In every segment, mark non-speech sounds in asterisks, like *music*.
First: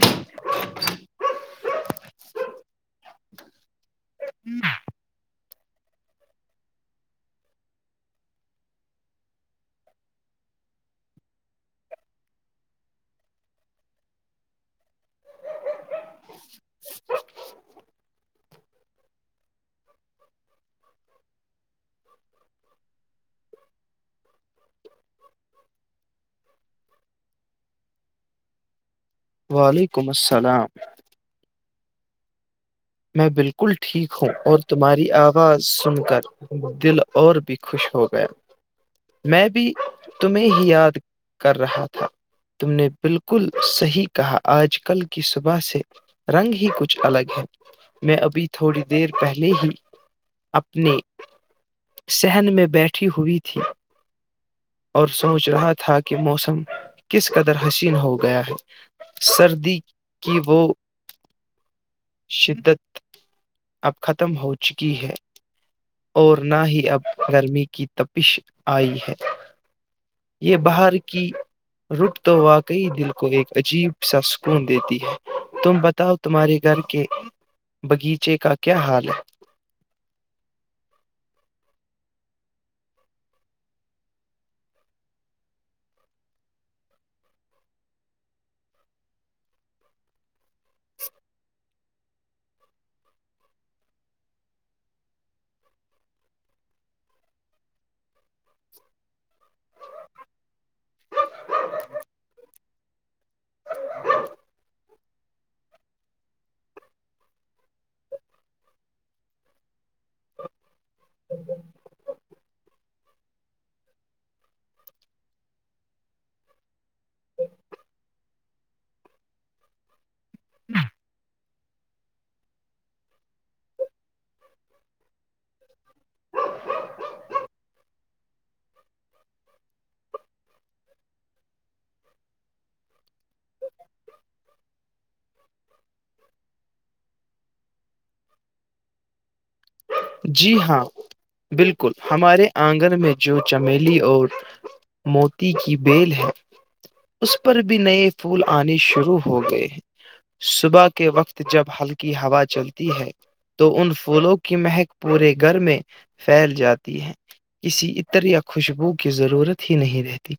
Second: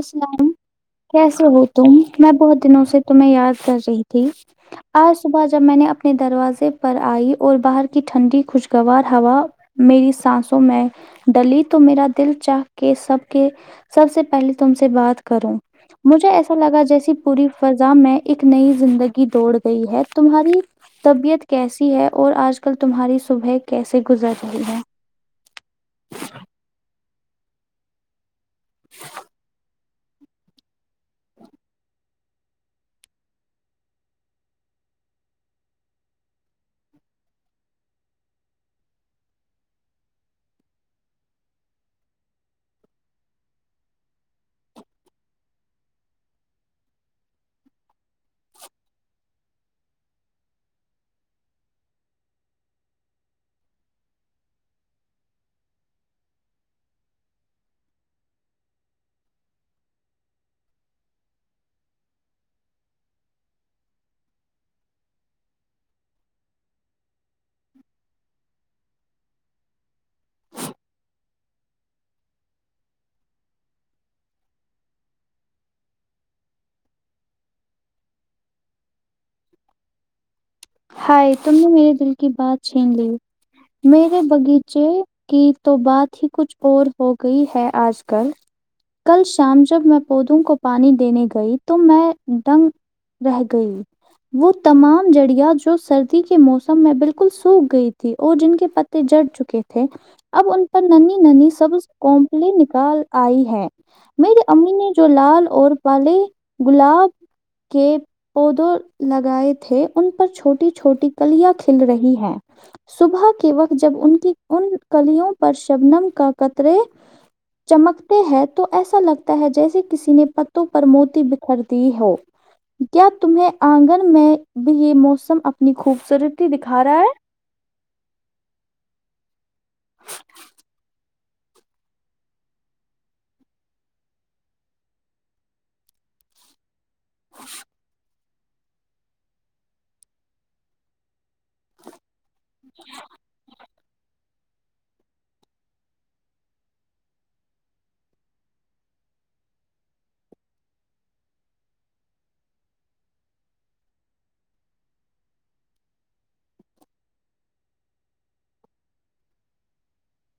السلام کیسے ہو تم میں بہت دنوں سے تمہیں یاد کر رہی تھی آج صبح جب میں نے اپنے دروازے پر آئی اور باہر کی ٹھنڈی خوشگوار ہوا میری سانسوں میں ڈلی تو میرا دل چاہ کے سب کے سب سے پہلے تم سے بات کروں مجھے ایسا لگا جیسی پوری فضا میں ایک نئی زندگی دوڑ گئی ہے تمہاری طبیعت کیسی ہے اور آج کل تمہاری صبح کیس گزر رہی ہے ہ وعلیکم السلام میں بالکل ٹھیک ہوں اور تمہاری آواز سن کر دل اور بھی خوش ہو گیا میں بھی تمہیں ہی یاد کر رہا تھا تم نے بالکل صحیح کہا آج کل کی صبح سے رنگ ہی کچھ الگ ہے میں ابھی تھوڑی دیر پہلے ہی اپنے صحن میں بیٹھی ہوئی تھی اور سوچ رہا تھا کہ موسم کس قدر حسین ہو گیا ہے سردی کی وہ شدت اب ختم ہو چکی ہے اور نہ ہی اب گرمی کی تپش آئی ہے یہ باہر کی رک تو واقعی دل کو ایک عجیب سا سکون دیتی ہے تم بتاؤ تمہارے گھر کے باغیچے کا کیا حال ہے ہائے تم نے میرے دل کی بات چھین لی میرے باغیچے کی تو بات ہی کچھ اور ہو گئی ہے آج کل کل شام جب میں پودوں کو پانی دینے گئی تو میں ڈنگ رہ گئی وہ تمام جڑیا جو جو سردی کے موسم میں بالکل سوکھ گئی تھی اور جن کے پتے جڑ چکے تھے اب ان پر ن ننی سبز کومپلی نکال آئی ہے *unintelligible* میری امی نے جو لال اور پالے گلاب کے پودوں لگائے تھے ان پر چھوٹی چھوٹی کلیاں کھل رہی ہیں صبح کے وقت جب ان کی ان کلیوں پر شبنم کا قطرے چمکتے ہیں تو ایسا لگتا ہے جیسے کسی نے پتوں پر موتی بک کرتی ہو کیا تمہیں آنگن میں بھی یہ موسم اپنی خوب سرتی دکھا رہا ہے *inaudible* ا *inaudible* جی ہاں بالکل ہمارے آنگن میں جو چمیلی اور موتی کی بیل ہے اس پر بھی نئے پھول آنی شروع ہو گئے ہیں صبح کے وقت جب ہلکی ہوا چلتی ہے تو ان پھولوں کی مہک پورے گھر میں پھیل جاتی ہے کسی عطر یا خوشبو کی ضرورت ہی نہیں رہتی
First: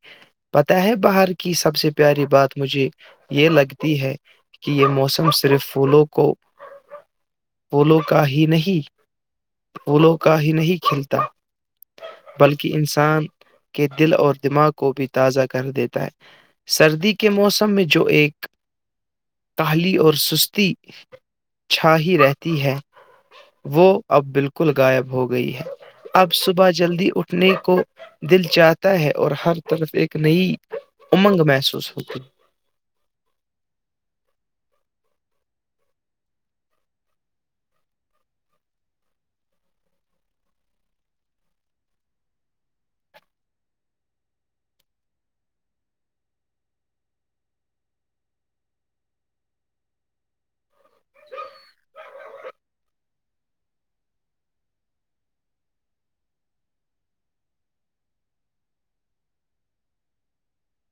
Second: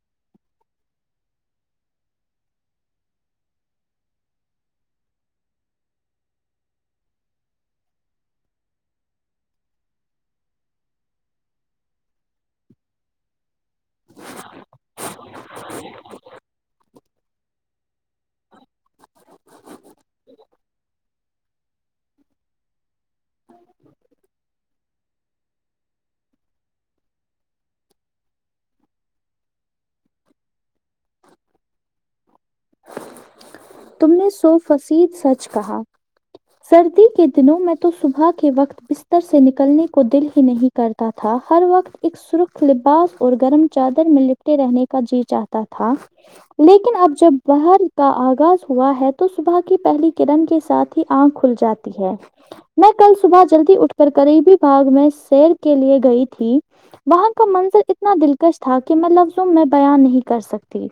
پتاہ ہے باہر کی سب سے پیاری بات مجھے یہ لگتی ہے کہ یہ موسم صرف پھولوں کو پولو کا ہی نہیں پولو کا ہی نہیں کھیلتا بلکہ انسان کے دل اور دماغ کو بھی تازہ کر دیتا ہے سردی کے موسم میں جو ایک کالی اور سستی چھا ہی رہتی ہے وہ اب بالکل غائب ہوگیا گئی ہے اب صبح جلدی اٹھنے کو دل چاہتا ہے اور ہر طرف ایک نئی امنگ محسوس ہوتی ہے تم نے سو فصد سچ کہا *unintelligible* سردی کے دنوں میں تو صبح کے وقت بستر سے نکلنے کو دل ہی نہیں کرتا تھا ہر وقت ایک سرخت لباس اور گرم چادر میں لپٹے رہنے کا جی چ آتا *unintelligible* تھا لیکن اب جب باہر کا آغاز ہوا ہے تو صبح کی پہلی کرن کے ساتھ ہی آنکھ کھل جاتی ہے میں کل صبح جلدی اٹھ کر قریبی باغ میں شیر کے لیے گئی تھی وہاں کا منظر اتنا دلکش تھا کہ میں لفظم میں بیان نہیں کر سکتی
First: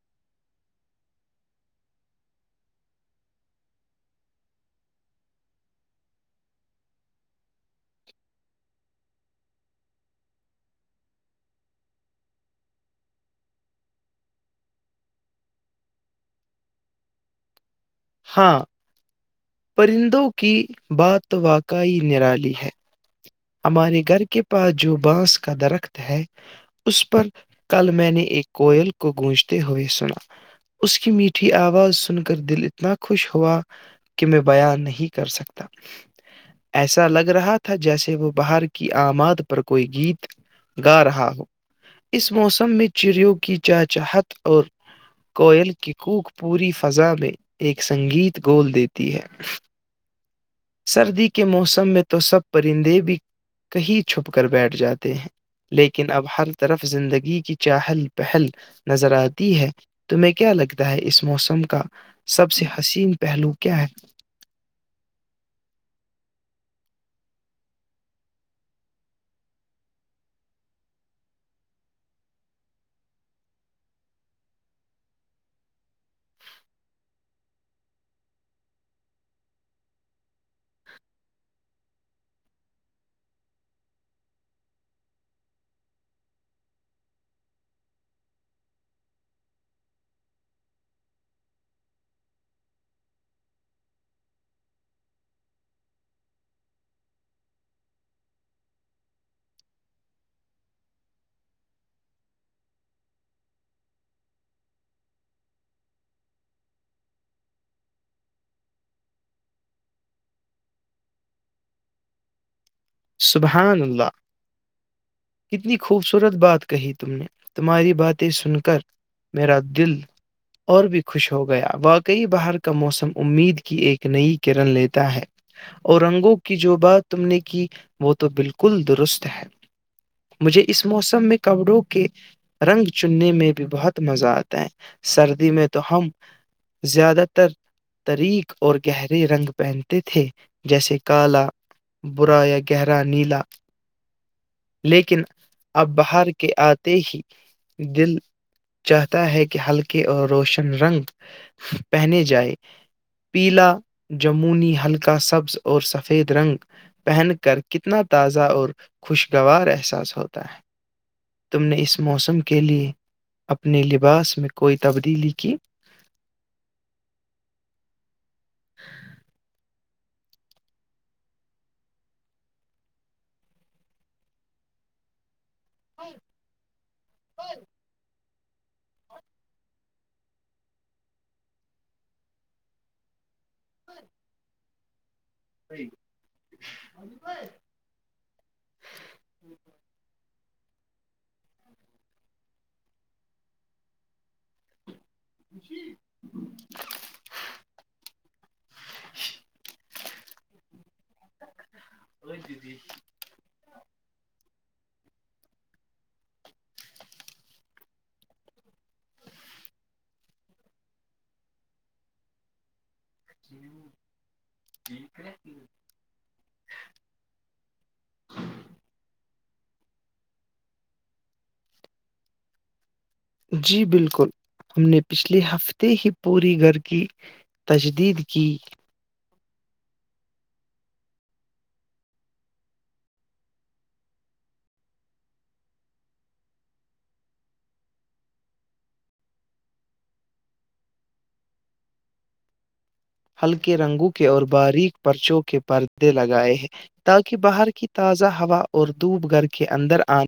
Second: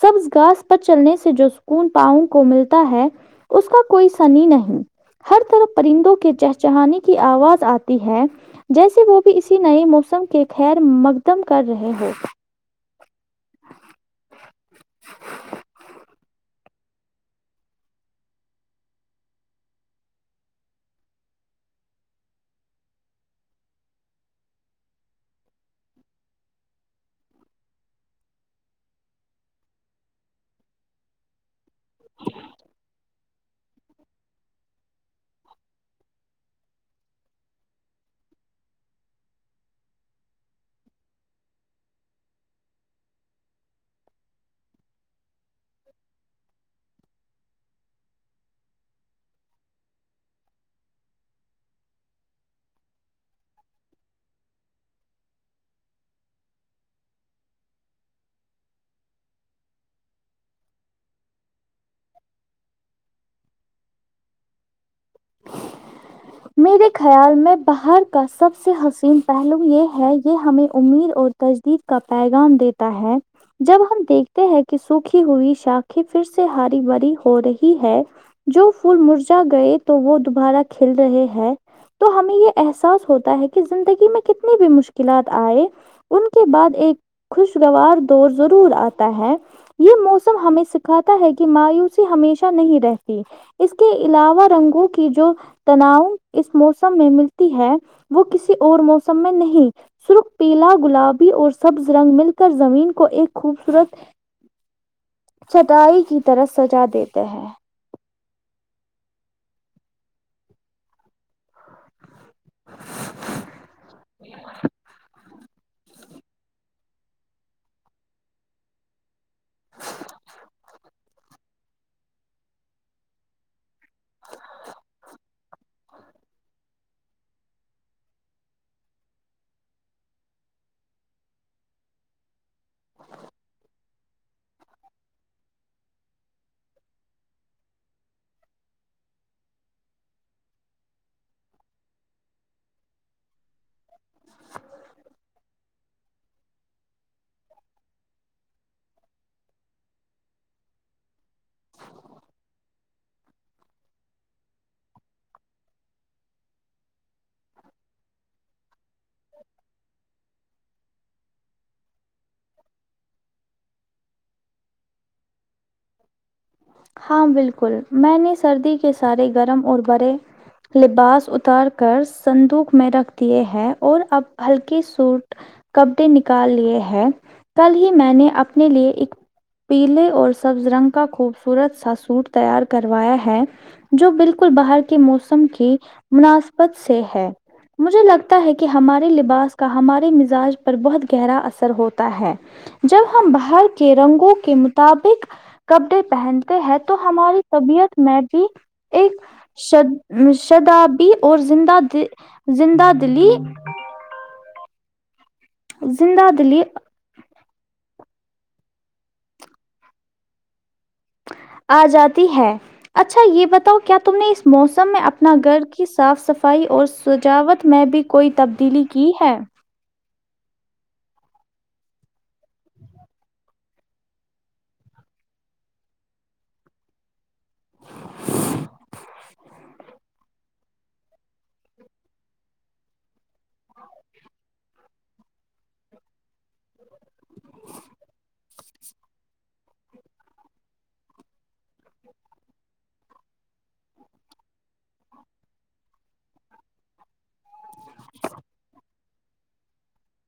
سبز گاس پر چلنے سے جو سکون پاؤں کو ملتا ہے اس کا کوئی سنی نہیں ہر طرف پرندوں کے چہ چہانانی کی آواز آتی ہے جیسے وہ بھی اسی نئے موسم کے خیر مقدم کر رہے ہو ہاں پرندوں کی بات واقعی نرالی ہے ہمارے گھر کے پاس جو بانس کا درخت ہے اس پر کل میں نے ایک کوئل کو گونجتے ہوئے سنا اس کی میٹھی آواز سن کر دل اتنا خوش ہوا کہ میں بیا نہیں کر سکتا ایسا لگ رہا تھا جیسے وہ باہر کی آماد پر کوئی گیت گا رہا ہو اس موسم میں چڑیوں کی چاچاہت اور کوئل کی کوک پوری فضا میں ایک سنگیت گول دیتی ہے سردی کے موسم میں تو سب پرندے بھی کہیں چھپ کر بیٹھ جاتے ہیں لیکن اب ہر طرف زندگی کی چہل پہل نظر آتی ہے تمہیں کیا لگتا ہے اس موسم کا سب سے حسین پہلو کیا ہے میرے خیال میں باہر کا سب سے حسین پہلو یہ ہے یہ ہمیں امید اور تجدید کا پیغام دیتا ہے جب ہم دیکھتے ہیں کہ سوکھی ہوئی شاخھی پھر سے ہری بھری ہو رہی ہے جو پھول مرجا گئے تو وہ دوبارہ کل رہے ہیں تو ہمیں یہ احساس ہوتا ہے کہ زندگی میں کتنی بھی مشکلات آئے ان کے بعد ایک خوشگوار دور ضرور آتا ہے یہ موسم ہمیں سکھاتا ہے کہ مایوسی ہمیشہ نہیں رہتی اس کے علاوہ رنگوں کی جو تناؤ اس موسم میں ملتی ہے وہ کسی اور موسم میں نہیں سرخ پیلا گلابی اور سبز رنگ مل کر زمین کو ایک خوبصورت چٹائی کی طرح سجا دیتے ہیں سبحان اللہ کتنی خوبصورت بات کہی تم نے تمہاری باتیں سن کر میرا دل اور بھی خوش ہو گیا واقعی بہار کا موسم امید کی ایک نئی کرن لیتا ہے اور رنگوں کی جو بات تم نے کی وہ تو بالکل درست ہے مجھے اس موسم میں کپڑوں کے رنگ چننے میں بھی بہت مزہ آتا ہے سردی میں تو ہم زیادہ تر طریک اور گہرے رنگ پہنتے تھے جیسے کالا برا یا گہرا نیلا لیکن اب باہر کے آتے ہی دل چاہتا ہے کہ ہلکے اور روشن رنگ پہنے جائے پیلا جمونی ہلکا سبز اور سفید رنگ پہن کر کر کتنا تازہ اور خوشگوار احساس ہوتا ہے تم نے اس موسم کے لیے اپنے لباس میں کوئی تبدیلی کی ہاں بالکل میں نے سردی کے سارے گرم اور برے لباس اتار کر سندوک میں رکھ دیے ہیں اور اب ہلکی سوٹ کپڈے نکال لیے ہیں کل ہی میں نے اپنے اپنے لیے ایک پیلے اور سبز رنگ کا خوب سورت سا سوٹ تیار کروایا ہے جو بالکل باہر کے موسم کی مناسبت سے ہے مجھے لگتا ہے کہ ہمارے لباس کا ہمارے مزاج پر بہت گہرا اثر ہوتا ہے جب ہم باہر کے رنگوں کے مطابق کپڑے پہنتے ہیں تو ہماری طبیعت میں بھی ایک ش شدابی اور زندہ زندہ دلی زندہ دلی آ جاتی ہے اچھا یہ بتاؤ کیا تم نے اس موسم میں اپنا گھر کی صاف صفائی اور سجاوٹ میں بھی کوئی تبدیلی کی ہے جی بالکل ہم نے پچھلے ہفتے ہی پوری گھر کی تجدید کی ہلکے رنگوں کے اور باریک پرچوں کے پردے لگائے ہیں تاکہ باہر کی تازہ ہوا اور دوب گھر کے اندر آ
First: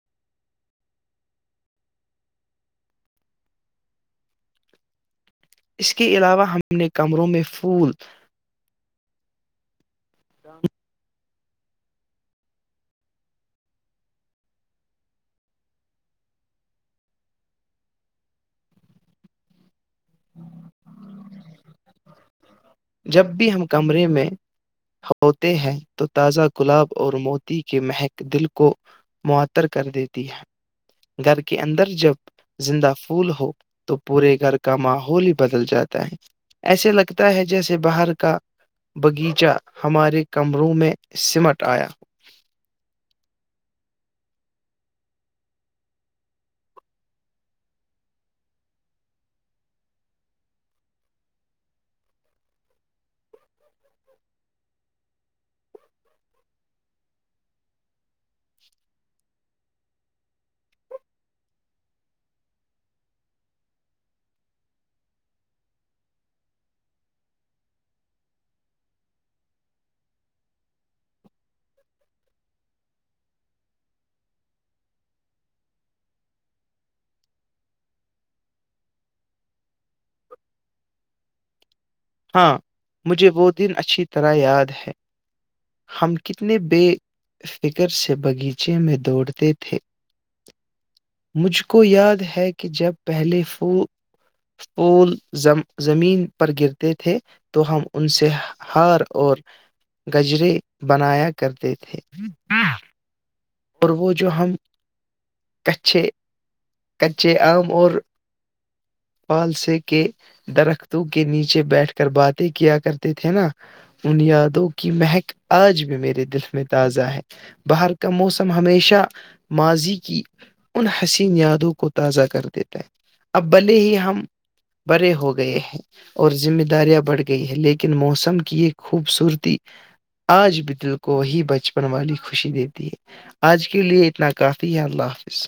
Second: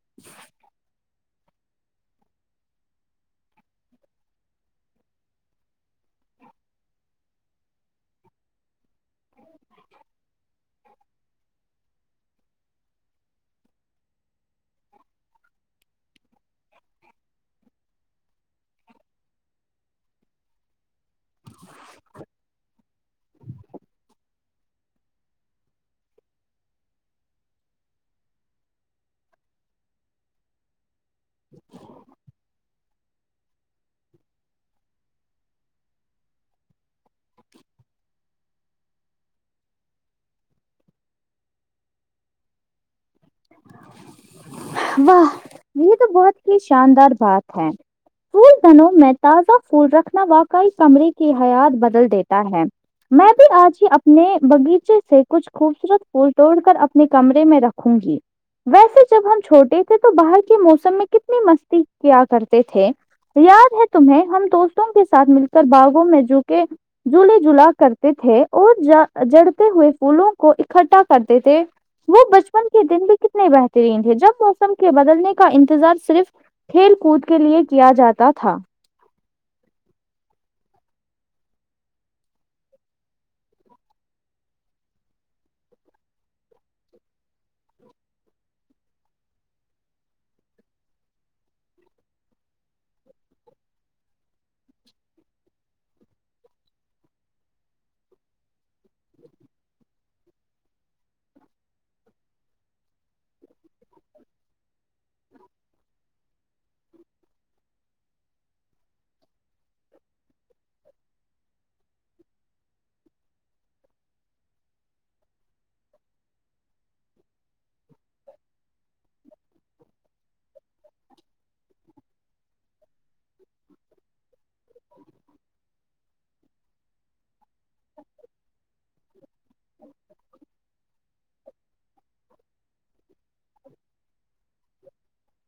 *inaudible* اس کے علاوہ ہم نے کمروں میں پھول *inaudible* جب بھی ہم کمرے میں ہوتے ہیں تو تازہ گلاب اور موتی کے مہک دل کو معطر کر دیتی ہے گھر کے اندر جب زندہ پھول ہو تو پورے گھر کا ماحول ہی بدل جاتا ہے ایسے لگتا ہے جیسے باہر کا باغیچہ ہمارے کمروں میں سمٹ آیا *inaudible* واہ یہ تو بہت ہی شاندار بات ہے پھول دنوں میں تازہ پھول رکھنا واقعی کمرے کی حیات بدل دیتا ہے میں بھی آج ہی اپنے باغیچے سے کچھ خوبصورت پھول توڑ کر اپنے کمرے میں رکھوں گی ویسے جب ہم چھوٹے تھے تو باہر کے موسم میں کتنی مستی کیا کرتے تھے یاد ہے تمہیں ہم دوستوں کے ساتھ مل کر باغوں میں جو کے جلے جلا کرتے تھے اور ج جڑتے ہوئے پھولوں کو اکٹھا کرتے تھے وہ بچپن کے دن بھی کتنے بہترین تھے جب موسم کے بدلنے کا انتظار صرف کھیل کود کے لیے کیا جاتا تھا ہاں مجھے وہ دن اچھی طرح یاد ہے ہم کتنے بے فکر سے باغیچے میں دوڑتے تھے مجھ کو یاد ہے کہ جب پہلے ف پول ز زمین پر گر تھے تو ہم ان سے ہار اور گجرے بنایا کرتے تھے اور وہ جو ہم کچے کچے آم اور پالسے کے درختوں کے نیچے بیٹھ کر کر باتیں کیا کرتے تھے نا ان یادوں کی محک آج بھی میرے دل میں تازہ ہے باہر کا موسم ہمیشہ ماضی کی ان حسین یادوں کو تازہ کر دیتا ہیں اب بھلے ہی ہم بڑے ہو گئے ہیں اور ذمہ داریاں بڑھ کے *unintelligible* گئی ہے لیکن موسم کی یہ خوبصورتی آج بھی کو ہی بچپن والی خوشی دیتی ہے آج کے لیے اتنا کافی ہے اللہ حافظ